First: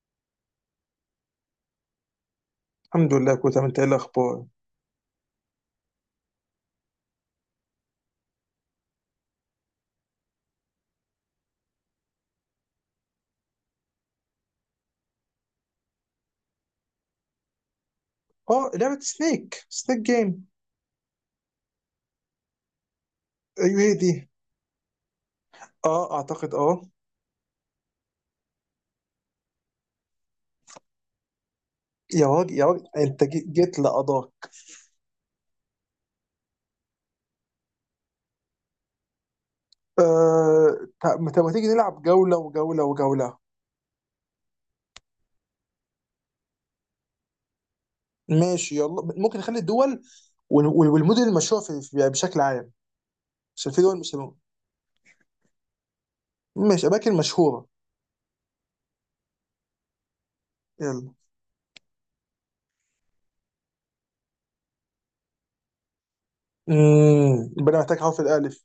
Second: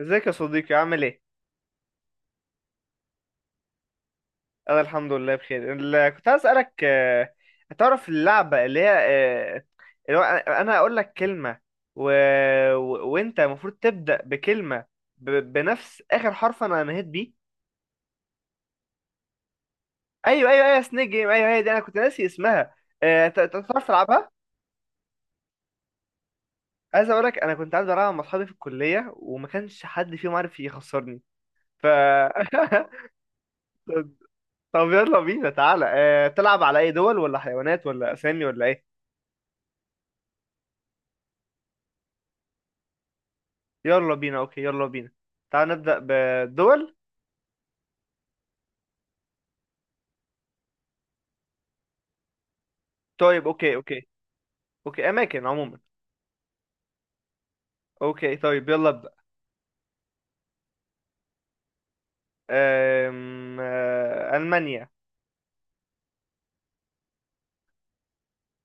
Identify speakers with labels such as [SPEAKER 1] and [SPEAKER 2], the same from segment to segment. [SPEAKER 1] ازيك يا صديقي، عامل ايه؟
[SPEAKER 2] الحمد لله كويس. انت ايه الاخبار؟
[SPEAKER 1] انا الحمد لله بخير. كنت عايز اسالك، هتعرف اللعبه اللي هي، اللي هو أنا هقول لك كلمه، و... وانت المفروض تبدا بكلمه بنفس اخر حرف انا نهيت بيه.
[SPEAKER 2] اه لعبه سنيك، سنيك جيم.
[SPEAKER 1] ايوه ايوه ايوه، سنيك جيم، ايوه أيوة، هي دي. انا كنت ناسي اسمها.
[SPEAKER 2] ايوه
[SPEAKER 1] تعرف
[SPEAKER 2] هي دي.
[SPEAKER 1] تلعبها؟
[SPEAKER 2] اه اعتقد اه.
[SPEAKER 1] عايز اقول لك انا كنت عايز العبها مع اصحابي في الكليه، وما كانش حد فيهم عارف يخسرني. ف
[SPEAKER 2] يا راجل يا راجل، انت جيت لقضاك.
[SPEAKER 1] طب يلا بينا، تعالى، تلعب على اي دول، ولا حيوانات، ولا اسامي، ولا ايه؟
[SPEAKER 2] آه ما تيجي نلعب جوله وجوله وجوله.
[SPEAKER 1] يلا بينا، اوكي يلا بينا. تعال نبدأ بالدول.
[SPEAKER 2] ماشي يلا، ممكن نخلي الدول والمدن المشهوره بشكل عام.
[SPEAKER 1] طيب
[SPEAKER 2] عشان
[SPEAKER 1] اوكي
[SPEAKER 2] في دول
[SPEAKER 1] اوكي.
[SPEAKER 2] مش.
[SPEAKER 1] اوكي، اماكن عموما.
[SPEAKER 2] ماشي، اماكن مشهوره.
[SPEAKER 1] اوكي طيب يلا ابدأ.
[SPEAKER 2] يلا،
[SPEAKER 1] أم... آه، المانيا.
[SPEAKER 2] امم، يبقى انا محتاج حرف الالف،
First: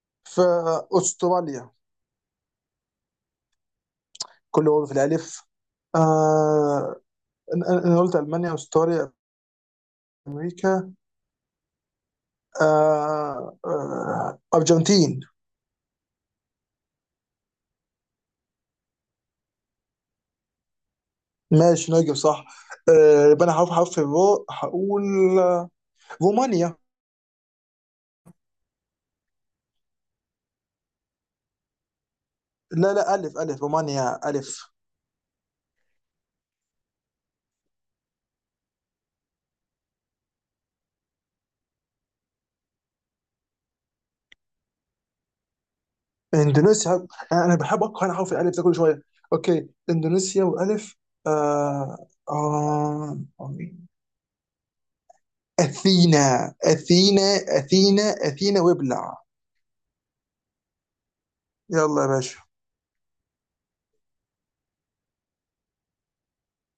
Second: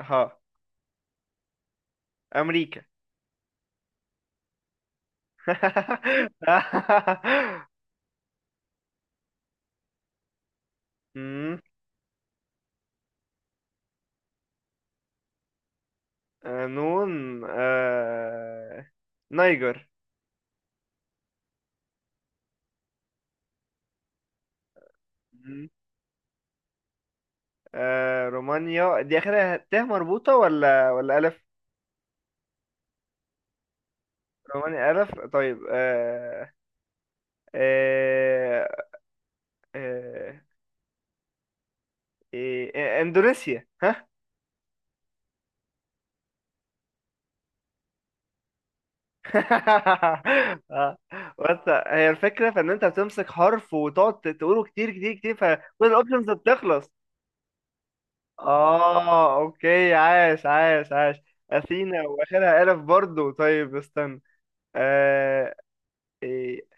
[SPEAKER 1] ها،
[SPEAKER 2] فاستراليا.
[SPEAKER 1] امريكا.
[SPEAKER 2] كله هو في الالف. آه، أنا قلت المانيا، استراليا، امريكا.
[SPEAKER 1] أمم،
[SPEAKER 2] آه آه، ارجنتين.
[SPEAKER 1] نون. نيجر.
[SPEAKER 2] ماشي، نجم، صح. آه، يبقى انا هروح حرف الرو، هقول
[SPEAKER 1] أمم،
[SPEAKER 2] رومانيا.
[SPEAKER 1] رومانيا دي اخرها ت مربوطة ولا الف؟
[SPEAKER 2] لا لا، الف، الف، رومانيا الف.
[SPEAKER 1] رومانيا الف، طيب. آه، آه، آه، إيه، اندونيسيا.
[SPEAKER 2] اندونيسيا. انا بحب اقرا انا حرف الالف ده كل شويه. اوكي، اندونيسيا
[SPEAKER 1] آه.
[SPEAKER 2] والف.
[SPEAKER 1] بس
[SPEAKER 2] آه
[SPEAKER 1] هي الفكرة في ان انت
[SPEAKER 2] آه
[SPEAKER 1] بتمسك
[SPEAKER 2] آه،
[SPEAKER 1] حرف وتقعد تقوله كتير كتير كتير، فكل الاوبشنز
[SPEAKER 2] اثينا
[SPEAKER 1] بتخلص.
[SPEAKER 2] اثينا، اثينا اثينا وابلع.
[SPEAKER 1] اه اوكي، عاش عاش عاش. اثينا،
[SPEAKER 2] يلا يا باشا،
[SPEAKER 1] واخرها الف برضو. طيب، استنى. آه. إيه.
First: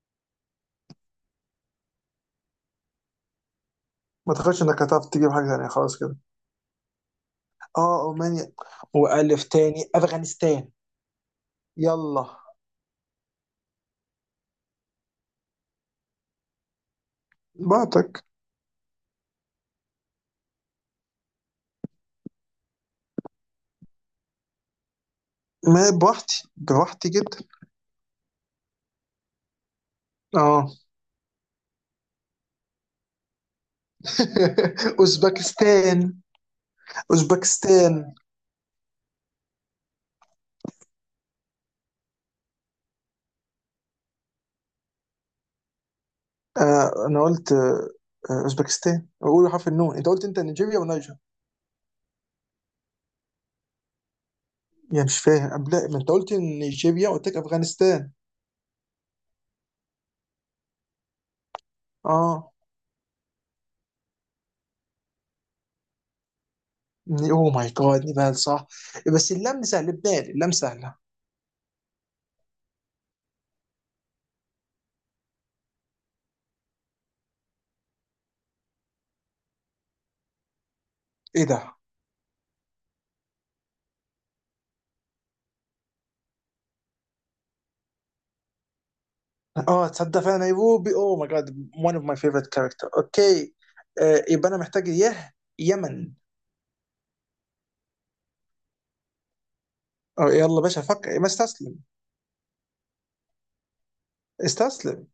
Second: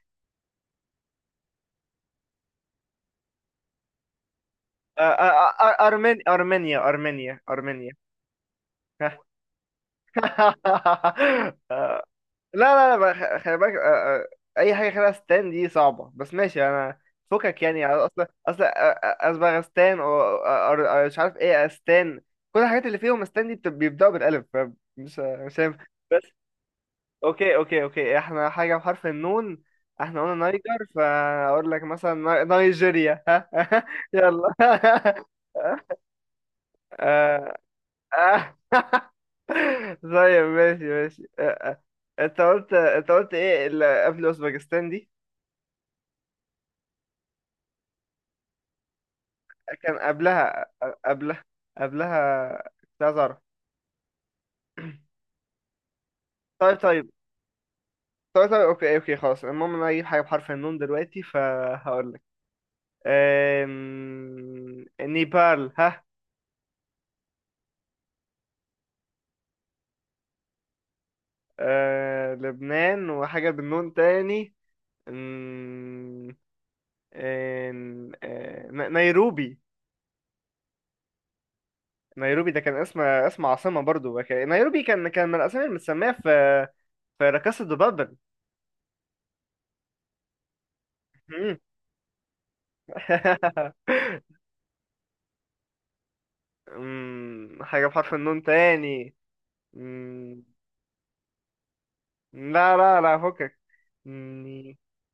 [SPEAKER 2] ما تخافش انك
[SPEAKER 1] آه.
[SPEAKER 2] هتعرف تجيب حاجه
[SPEAKER 1] آه.
[SPEAKER 2] ثانيه،
[SPEAKER 1] آه.
[SPEAKER 2] خلاص كده.
[SPEAKER 1] أرمن... ارمينيا ارمينيا ارمينيا.
[SPEAKER 2] اه رومانيا، والف تاني، افغانستان.
[SPEAKER 1] آه، لا
[SPEAKER 2] يلا
[SPEAKER 1] لا لا بقى، خلي بالك. اي حاجه خلال اسنان دي صعبه، بس ماشي. انا فكك يعني،
[SPEAKER 2] بعتك.
[SPEAKER 1] اصلا اصلا. اسبغستان، مش عارف ايه اسنان. كل الحاجات اللي فيهم اسنان دي بيبداوا بالالف. مش هينفع.
[SPEAKER 2] ما
[SPEAKER 1] بس
[SPEAKER 2] بوحدي بوحدي جدا.
[SPEAKER 1] اوكي اوكي اوكي، احنا حاجه بحرف النون. احنا قلنا
[SPEAKER 2] اه،
[SPEAKER 1] نايجر، فاقول لك مثلا نيجيريا. ها يلا.
[SPEAKER 2] اوزبكستان
[SPEAKER 1] آه،
[SPEAKER 2] اوزبكستان.
[SPEAKER 1] آه. طيب ماشي ماشي. انت قلت ايه اللي قبل اوزبكستان دي؟
[SPEAKER 2] آه انا قلت آه آه، اوزبكستان، بقول حرف النون،
[SPEAKER 1] كان
[SPEAKER 2] انت قلت انت
[SPEAKER 1] قبلها،
[SPEAKER 2] نيجيريا ونيجر.
[SPEAKER 1] قبلها، قبلها. كنت عايز اعرف.
[SPEAKER 2] يعني مش فاهم، قبل ما انت قلت
[SPEAKER 1] طيب
[SPEAKER 2] نيجيريا
[SPEAKER 1] طيب
[SPEAKER 2] قلت لك افغانستان.
[SPEAKER 1] طيب طيب، اوكي اوكي، خلاص. المهم انا اجيب حاجه بحرف النون دلوقتي، فهقول لك
[SPEAKER 2] اه
[SPEAKER 1] نيبال. ها
[SPEAKER 2] اوه ماي جاد، نيبال صح. بس اللام سهل، لبنان، اللام سهله.
[SPEAKER 1] لبنان، وحاجه بالنون تاني. أم... نيروبي.
[SPEAKER 2] ايه ده؟
[SPEAKER 1] نيروبي ده كان اسم عاصمة برضو. نيروبي كان من الأسامي المتسمية في في لا كاسا دو بابل.
[SPEAKER 2] اه تصدق فعلا نيروبي، اوه ماي جاد.
[SPEAKER 1] مم.
[SPEAKER 2] one of my favorite character. اوكي، آه يبقى انا محتاج يه، يمن.
[SPEAKER 1] مم، حاجة بحرف النون تاني.
[SPEAKER 2] آه
[SPEAKER 1] مم،
[SPEAKER 2] يلا باشا فكر، ما استسلم.
[SPEAKER 1] لا لا لا فكك. مم،
[SPEAKER 2] استسلم،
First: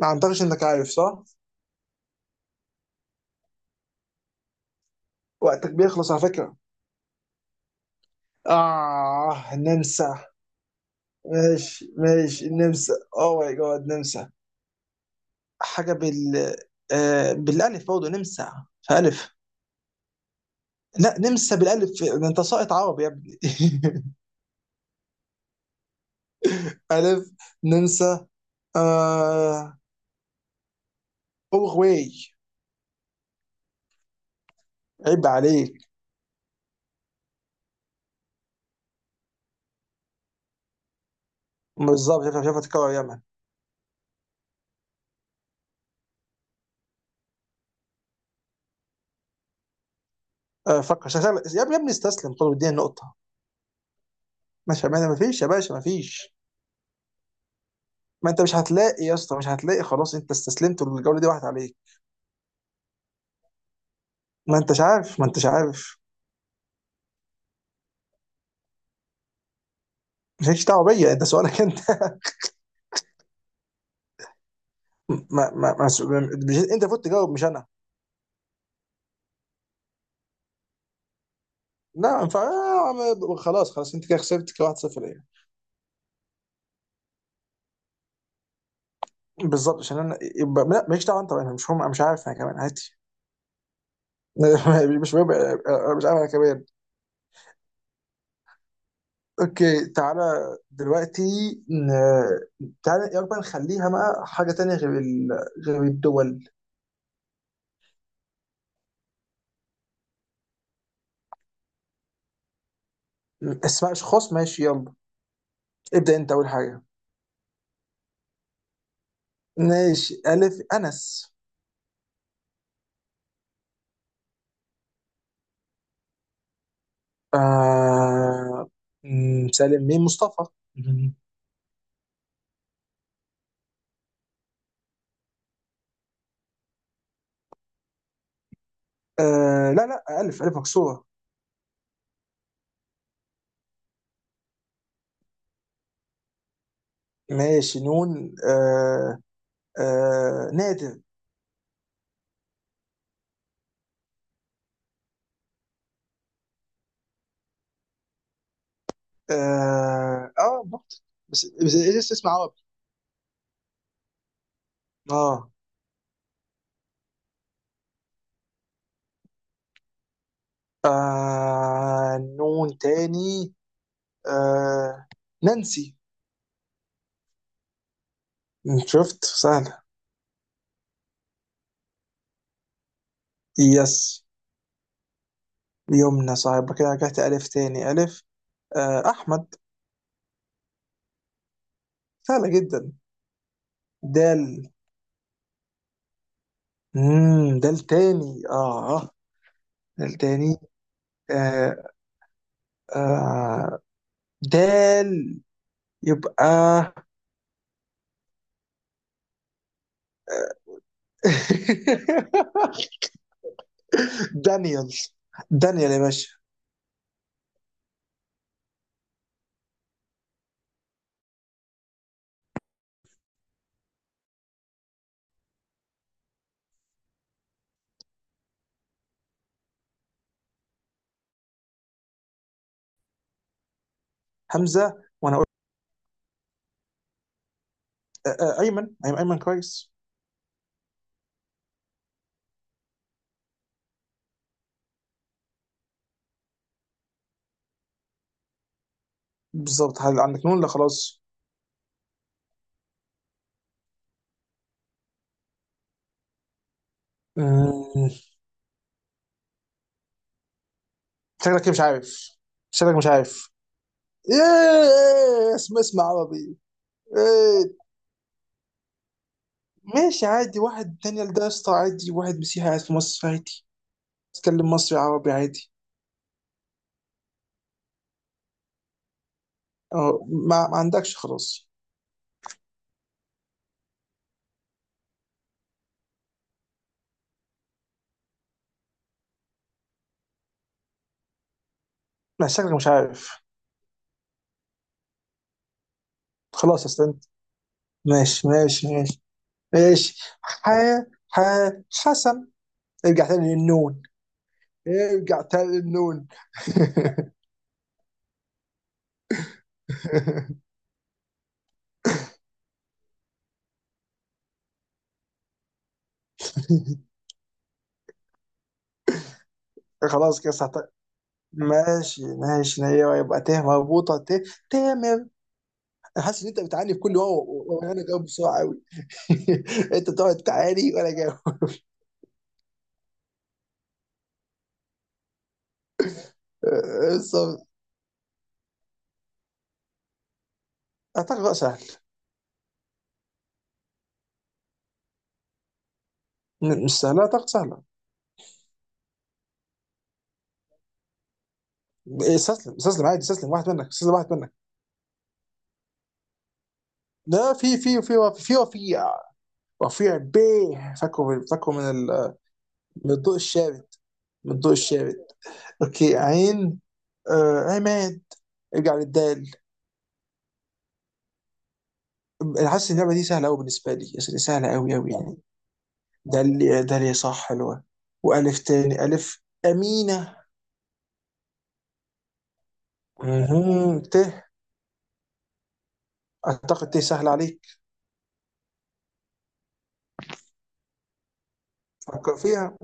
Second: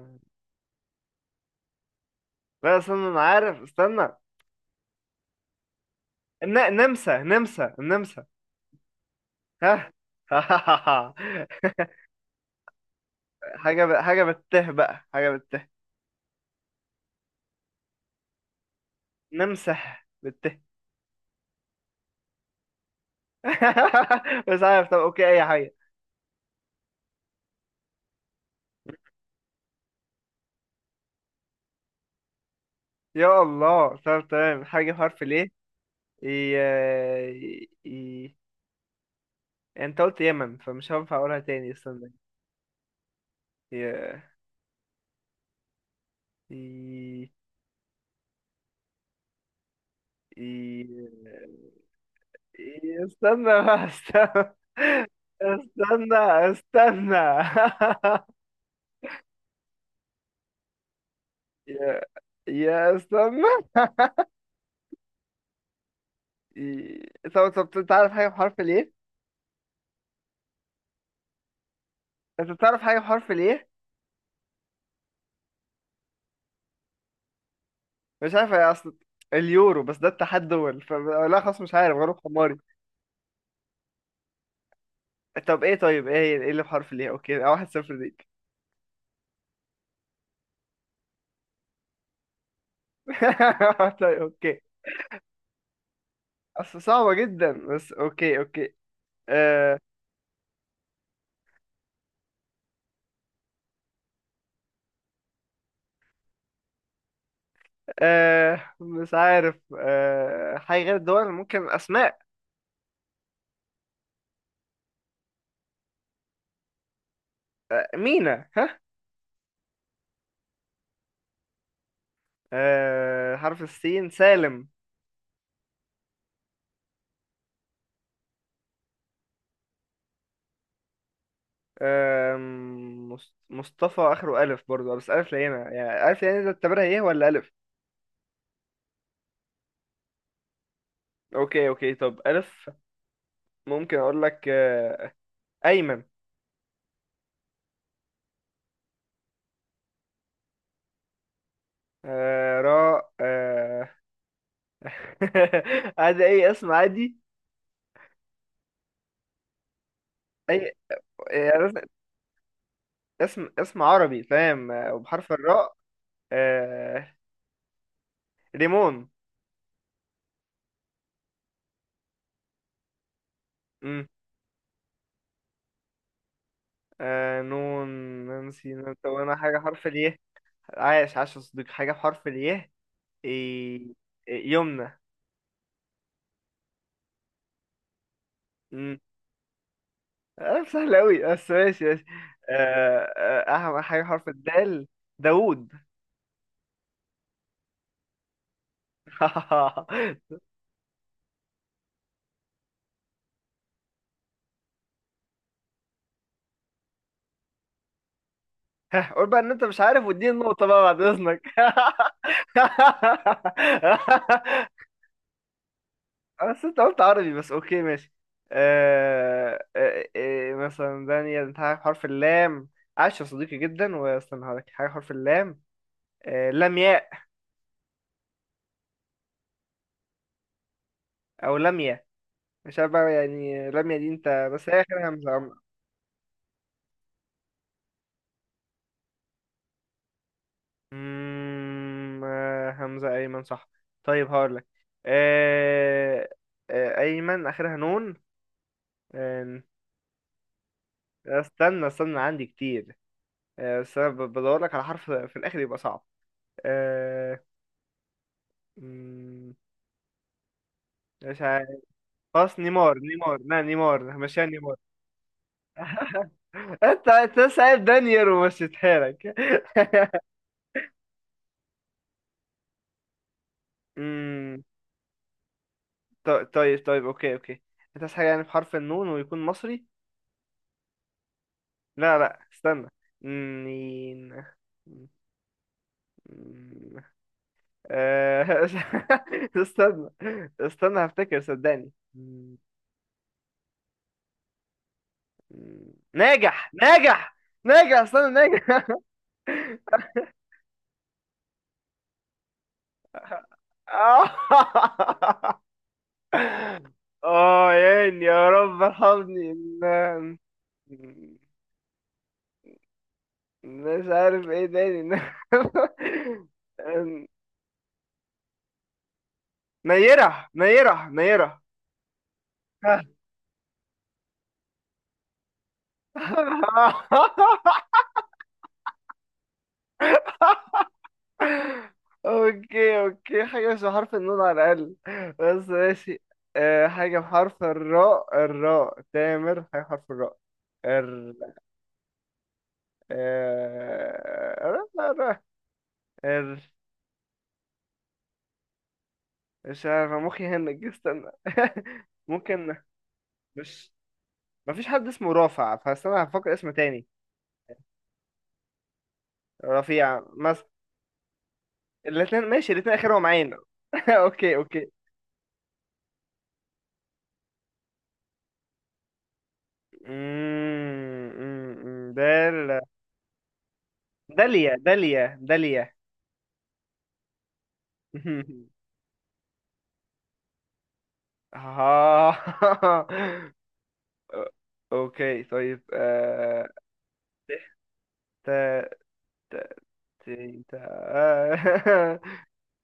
[SPEAKER 2] ما اعتقدش انك عارف، صح؟
[SPEAKER 1] لا استنى، أنا عارف. استنى.
[SPEAKER 2] وقتك بيخلص على فكرة.
[SPEAKER 1] نمسا نمسا نمسا.
[SPEAKER 2] اه
[SPEAKER 1] ها.
[SPEAKER 2] نمسا. ماشي ماشي نمسا، اوه ماي جاد
[SPEAKER 1] حاجة
[SPEAKER 2] نمسا.
[SPEAKER 1] حاجة بالته بقى، حاجة بالته.
[SPEAKER 2] حاجة بال، آه بالالف برضه نمسا، فالف.
[SPEAKER 1] نمسا بالته.
[SPEAKER 2] لا نمسا بالالف، ده انت ساقط عربي يا ابني.
[SPEAKER 1] مش عارف، طب أوكي، أي حاجة.
[SPEAKER 2] الف، نمسا. آه، اورواي.
[SPEAKER 1] يا الله. طب تمام، حاجة بحرف
[SPEAKER 2] عيب
[SPEAKER 1] ليه.
[SPEAKER 2] عليك.
[SPEAKER 1] ي... ي... انت قلت يمن، فمش هينفع اقولها تاني. استنى.
[SPEAKER 2] بالظبط، شايف شايف، تكرر يمن.
[SPEAKER 1] ي... ي... ي...
[SPEAKER 2] آه فكر شغال. يا ابني يا ابني، استسلم، طب اديني النقطة.
[SPEAKER 1] استنى بقى، استنى،
[SPEAKER 2] ماشي، ما فيش يا باشا، ما فيش.
[SPEAKER 1] استنى، استنى.
[SPEAKER 2] ما انت مش هتلاقي يا اسطى، مش هتلاقي، خلاص انت استسلمت، والجولة دي واحد عليك.
[SPEAKER 1] يا يا استنى.
[SPEAKER 2] ما انتش عارف، ما انتش عارف.
[SPEAKER 1] طب طب، انت عارف حاجة بحرف ليه؟
[SPEAKER 2] مالكش دعوه بيا، ده سؤالك انت.
[SPEAKER 1] انت بتعرف حاجة بحرف ليه؟
[SPEAKER 2] ما انت المفروض تجاوب مش انا.
[SPEAKER 1] مش عارف، يا اصل اليورو، بس ده اتحاد دول. لا خلاص، مش عارف، غلب
[SPEAKER 2] لا ينفع.
[SPEAKER 1] حماري.
[SPEAKER 2] خلاص خلاص، انت كده خسرت، كده 1-0 ليه.
[SPEAKER 1] طب ايه، طيب ايه هي، ايه اللي بحرف ليه؟ اوكي، 1-0 ليك.
[SPEAKER 2] بالظبط، عشان انا يبقى لا، مالكش دعوه انت بقى، انا مش عارف انا كمان، عادي.
[SPEAKER 1] طيب اوكي.
[SPEAKER 2] مش مهم، أنا مش عارف انا كمان.
[SPEAKER 1] أصل صعبة جدا، بس أوكي أوكي. آه.
[SPEAKER 2] اوكي تعالى دلوقتي. تعالى يلا بقى، نخليها بقى حاجه تانية غير ال، غير الدول.
[SPEAKER 1] آه، مش عارف. آه، حاجة غير الدول، ممكن أسماء.
[SPEAKER 2] اسماء اشخاص، ماشي يلا، ابدا انت اول حاجه.
[SPEAKER 1] آه، مينا. ها
[SPEAKER 2] ماشي، الف، انس.
[SPEAKER 1] آه، حرف السين، سالم.
[SPEAKER 2] آه مم، سالم، مين، مصطفى. مم.
[SPEAKER 1] آه، مصطفى. آخره ألف برضو، بس ألف لينة. يعني ألف لينة، ده تعتبرها إيه ولا ألف؟
[SPEAKER 2] آه لا لا، ألف، ألف مكسورة.
[SPEAKER 1] أوكي أوكي، طب ألف. ممكن أقول لك، آه، أيمن.
[SPEAKER 2] ماشي، نون، آه آه نادر.
[SPEAKER 1] آه، راء. عادي، أي اسم عادي.
[SPEAKER 2] اه آه،
[SPEAKER 1] أي
[SPEAKER 2] بالظبط. بس
[SPEAKER 1] يعني اسم،
[SPEAKER 2] بس بس اسم عربي.
[SPEAKER 1] اسم عربي فاهم، وبحرف
[SPEAKER 2] اه
[SPEAKER 1] الراء. آه... ريمون.
[SPEAKER 2] آه، نون تاني.
[SPEAKER 1] مم.
[SPEAKER 2] آه نانسي.
[SPEAKER 1] نون، نانسي. طب
[SPEAKER 2] شفت
[SPEAKER 1] انا حاجة
[SPEAKER 2] سهلة.
[SPEAKER 1] حرف الياء. عاش عاش يا صديقي، حاجة بحرف الياء. إيه...
[SPEAKER 2] يس،
[SPEAKER 1] إيه، يمنى.
[SPEAKER 2] يمنى، صاحب كده رجعت ألف تاني، ألف.
[SPEAKER 1] مم.
[SPEAKER 2] آه أحمد،
[SPEAKER 1] آه سهل أوي، بس ماشي ماشي.
[SPEAKER 2] سهلة جدا.
[SPEAKER 1] أهم حاجة حرف
[SPEAKER 2] دال،
[SPEAKER 1] الدال، داوود.
[SPEAKER 2] مم، دال تاني اه، دال تاني. آه آه، دال، يبقى،
[SPEAKER 1] ها، قول بقى ان انت مش عارف، واديني النقطة بقى بعد اذنك.
[SPEAKER 2] دانيال. دانيال يا باشا.
[SPEAKER 1] بس انت قلت عربي، بس اوكي ماشي. مثلا دانيال. انت عارف حرف اللام؟ عاش يا صديقي جدا. واستنى هقولك حاجة حرف اللام. لمياء، او لمياء. مش عارف بقى يعني، لمياء دي انت، بس هي
[SPEAKER 2] همزة،
[SPEAKER 1] اخر همزة.
[SPEAKER 2] وانا اقول. آه آه ايمن، ايمن ايمن، كويس.
[SPEAKER 1] همزة، ايمن صح. طيب هقولك آه... ايمن اخرها نون. آه...
[SPEAKER 2] بالظبط، هل عندك نون؟ لا خلاص.
[SPEAKER 1] استنى عندي كتير. بس انا بدورلك على حرف في الاخر، يبقى صعب. آه...
[SPEAKER 2] مم.
[SPEAKER 1] مم... مش
[SPEAKER 2] شكلك
[SPEAKER 1] عارف.
[SPEAKER 2] إيه، مش عارف.
[SPEAKER 1] خلاص،
[SPEAKER 2] شكلك
[SPEAKER 1] نيمار.
[SPEAKER 2] مش
[SPEAKER 1] نيمار،
[SPEAKER 2] عارف.
[SPEAKER 1] لا نيمار مشيها، نيمار.
[SPEAKER 2] ايه اسم، اسم عربي؟
[SPEAKER 1] انت
[SPEAKER 2] ايه.
[SPEAKER 1] سايب دانيال ومشيتها لك.
[SPEAKER 2] ماشي عادي، واحد دانيال ده يا اسطى عادي، واحد مسيحي قاعد في مصر عادي،
[SPEAKER 1] امم.
[SPEAKER 2] تتكلم مصري، عربي عادي.
[SPEAKER 1] طيب طيب طيب، اوكي اوكي. انت عايز حاجه يعني بحرف النون ويكون مصري.
[SPEAKER 2] اه ما عندكش، خلاص.
[SPEAKER 1] لا لا استنى. نين. مم. آه، استنى استنى هفتكر صدقني.
[SPEAKER 2] ما
[SPEAKER 1] مم.
[SPEAKER 2] شكلك مش عارف،
[SPEAKER 1] ناجح.
[SPEAKER 2] خلاص اصلا.
[SPEAKER 1] ناجح ناجح، استنى،
[SPEAKER 2] ماشي
[SPEAKER 1] ناجح.
[SPEAKER 2] ماشي ماشي ماشي، ح، ح، حسن. ارجع تاني للنون، ارجع تاني للنون.
[SPEAKER 1] اه يعني، يا رب ارحمني. مش عارف ايه تاني. إن- إن-
[SPEAKER 2] خلاص
[SPEAKER 1] نيرة
[SPEAKER 2] كده
[SPEAKER 1] نيرة نيرة.
[SPEAKER 2] ماشي ماشي، ايوه يبقى ت مربوطه، ت، تامر. انا حاسس ان انت بتعاني في كل واو وانا جاوب بسرعه قوي. انت بتقعد تعاني وانا جاوب.
[SPEAKER 1] اوكي اوكي، حاجة مش بحرف النون على الأقل، بس ماشي. حاجة
[SPEAKER 2] استنى.
[SPEAKER 1] بحرف الراء، الراء، تامر، حاجة بحرف الراء.
[SPEAKER 2] اعتقد
[SPEAKER 1] ال
[SPEAKER 2] بقى سهل.
[SPEAKER 1] آه، الر- الر- الر-
[SPEAKER 2] مش سهله، اعتقد سهله.
[SPEAKER 1] مش عارف، مخي هنج. استنى
[SPEAKER 2] استسلم
[SPEAKER 1] ممكن.
[SPEAKER 2] استسلم، عادي استسلم، واحد منك،
[SPEAKER 1] مش
[SPEAKER 2] استسلم واحد منك.
[SPEAKER 1] مفيش حد اسمه رافع، فانا هفكر اسم تاني.
[SPEAKER 2] لا في رفيع،
[SPEAKER 1] رفيع مثلا.
[SPEAKER 2] بيه، فاكره فاكره
[SPEAKER 1] الاثنين ماشي، الاثنين
[SPEAKER 2] من
[SPEAKER 1] اخرهم
[SPEAKER 2] الضوء
[SPEAKER 1] عين.
[SPEAKER 2] الشابت. من
[SPEAKER 1] اوكي
[SPEAKER 2] الضوء
[SPEAKER 1] اوكي.
[SPEAKER 2] الشابت. اوكي عين، آه عماد. ارجع للدال.
[SPEAKER 1] مم. دال،
[SPEAKER 2] انا حاسس ان اللعبه دي سهله قوي بالنسبه لي، يعني سهله
[SPEAKER 1] داليا
[SPEAKER 2] قوي قوي يعني.
[SPEAKER 1] داليا داليا.
[SPEAKER 2] ده اللي صح، حلوه. والف تاني، الف امينه.
[SPEAKER 1] آه.
[SPEAKER 2] مهم. ت،
[SPEAKER 1] اوكي طيب.
[SPEAKER 2] اعتقد ت سهله عليك.
[SPEAKER 1] ت، ت، ت، ت. آه.
[SPEAKER 2] فكر فيها،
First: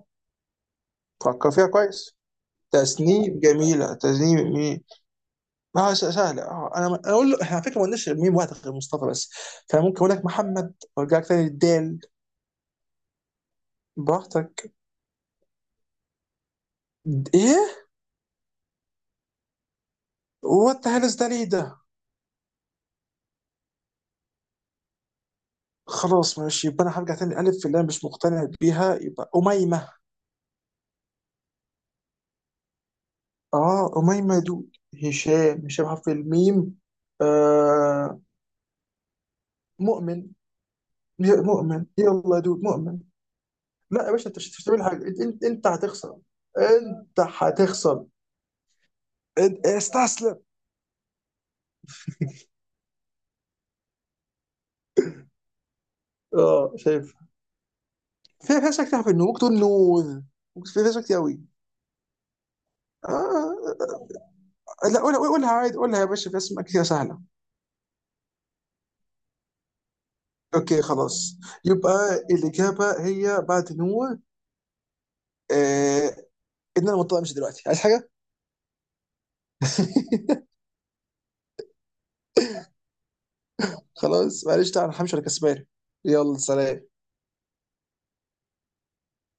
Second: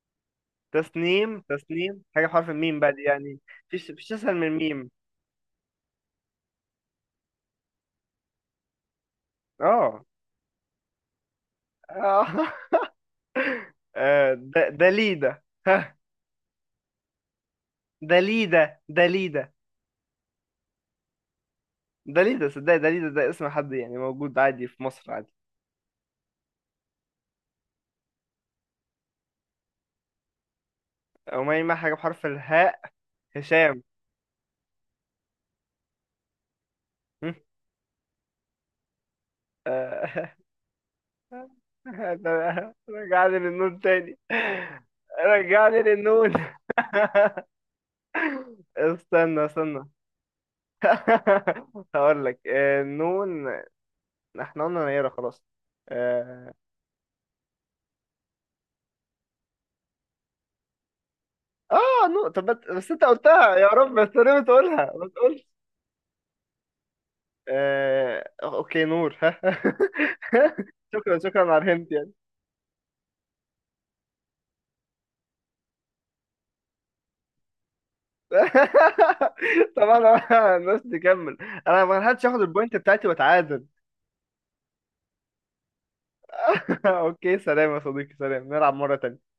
[SPEAKER 1] تسنيم.
[SPEAKER 2] فكر فيها
[SPEAKER 1] تسنيم،
[SPEAKER 2] كويس.
[SPEAKER 1] حاجة بحرف الميم بقى دي يعني.
[SPEAKER 2] تسنيم
[SPEAKER 1] مفيش
[SPEAKER 2] جميله،
[SPEAKER 1] مفيش اسهل من
[SPEAKER 2] تسنيم ميم.
[SPEAKER 1] الميم.
[SPEAKER 2] ما هو سهله، اه انا اقول له احنا على فكره ما قلناش ميم، واحد غير مصطفى بس. فممكن
[SPEAKER 1] اه.
[SPEAKER 2] اقول لك محمد، وارجع لك تاني للدال.
[SPEAKER 1] آه.
[SPEAKER 2] براحتك.
[SPEAKER 1] دليدة.
[SPEAKER 2] ايه،
[SPEAKER 1] دليدا دليدا
[SPEAKER 2] وات ذا هيل ده، ليه ده.
[SPEAKER 1] دليدا. صدق، دليدا ده اسم حد يعني موجود عادي في مصر، عادي.
[SPEAKER 2] خلاص ماشي، يبقى انا هرجع تاني الف، في اللي انا مش مقتنع بيها، يبقى اميمه.
[SPEAKER 1] وما يما، حاجة بحرف الهاء، هشام.
[SPEAKER 2] اه اميمه يا دود. هشام، هشام حرف الميم.
[SPEAKER 1] هم؟
[SPEAKER 2] آه مؤمن،
[SPEAKER 1] آه،
[SPEAKER 2] يا مؤمن يلا يا دود مؤمن.
[SPEAKER 1] رجعني للنون
[SPEAKER 2] لا يا
[SPEAKER 1] تاني،
[SPEAKER 2] باشا، انت مش هتعمل حاجه، انت
[SPEAKER 1] رجعني
[SPEAKER 2] هتخسر.
[SPEAKER 1] للنون.
[SPEAKER 2] انت هتخسر.
[SPEAKER 1] استنى استنى
[SPEAKER 2] استسلم.
[SPEAKER 1] هقول لك، نون. احنا قلنا نيرة، خلاص. اه.
[SPEAKER 2] اه شايف، في اشياء كتير في النور، ممكن تقول نور. ممكن في اشياء كتير قوي.
[SPEAKER 1] نون. طب بس انت قلتها، يا
[SPEAKER 2] آه
[SPEAKER 1] رب بس ليه بتقولها،
[SPEAKER 2] لا
[SPEAKER 1] ما
[SPEAKER 2] قولها،
[SPEAKER 1] تقولش.
[SPEAKER 2] قولها عادي، قولها يا باشا، في اسماء كتير سهله.
[SPEAKER 1] اوكي، نور.
[SPEAKER 2] اوكي
[SPEAKER 1] شكرا
[SPEAKER 2] خلاص،
[SPEAKER 1] شكرا على الهنت يعني.
[SPEAKER 2] يبقى الاجابه هي بعد نوع. آه، ان انا مضطر امشي دلوقتي، عايز حاجه.
[SPEAKER 1] طبعا. الناس تكمل. انا ما لحقتش اخد البوينت بتاعتي واتعادل.
[SPEAKER 2] خلاص معلش، تعال انا همشي، انا كسبان. يلا سلام.
[SPEAKER 1] اوكي سلام يا صديقي، سلام، نلعب مرة تانية.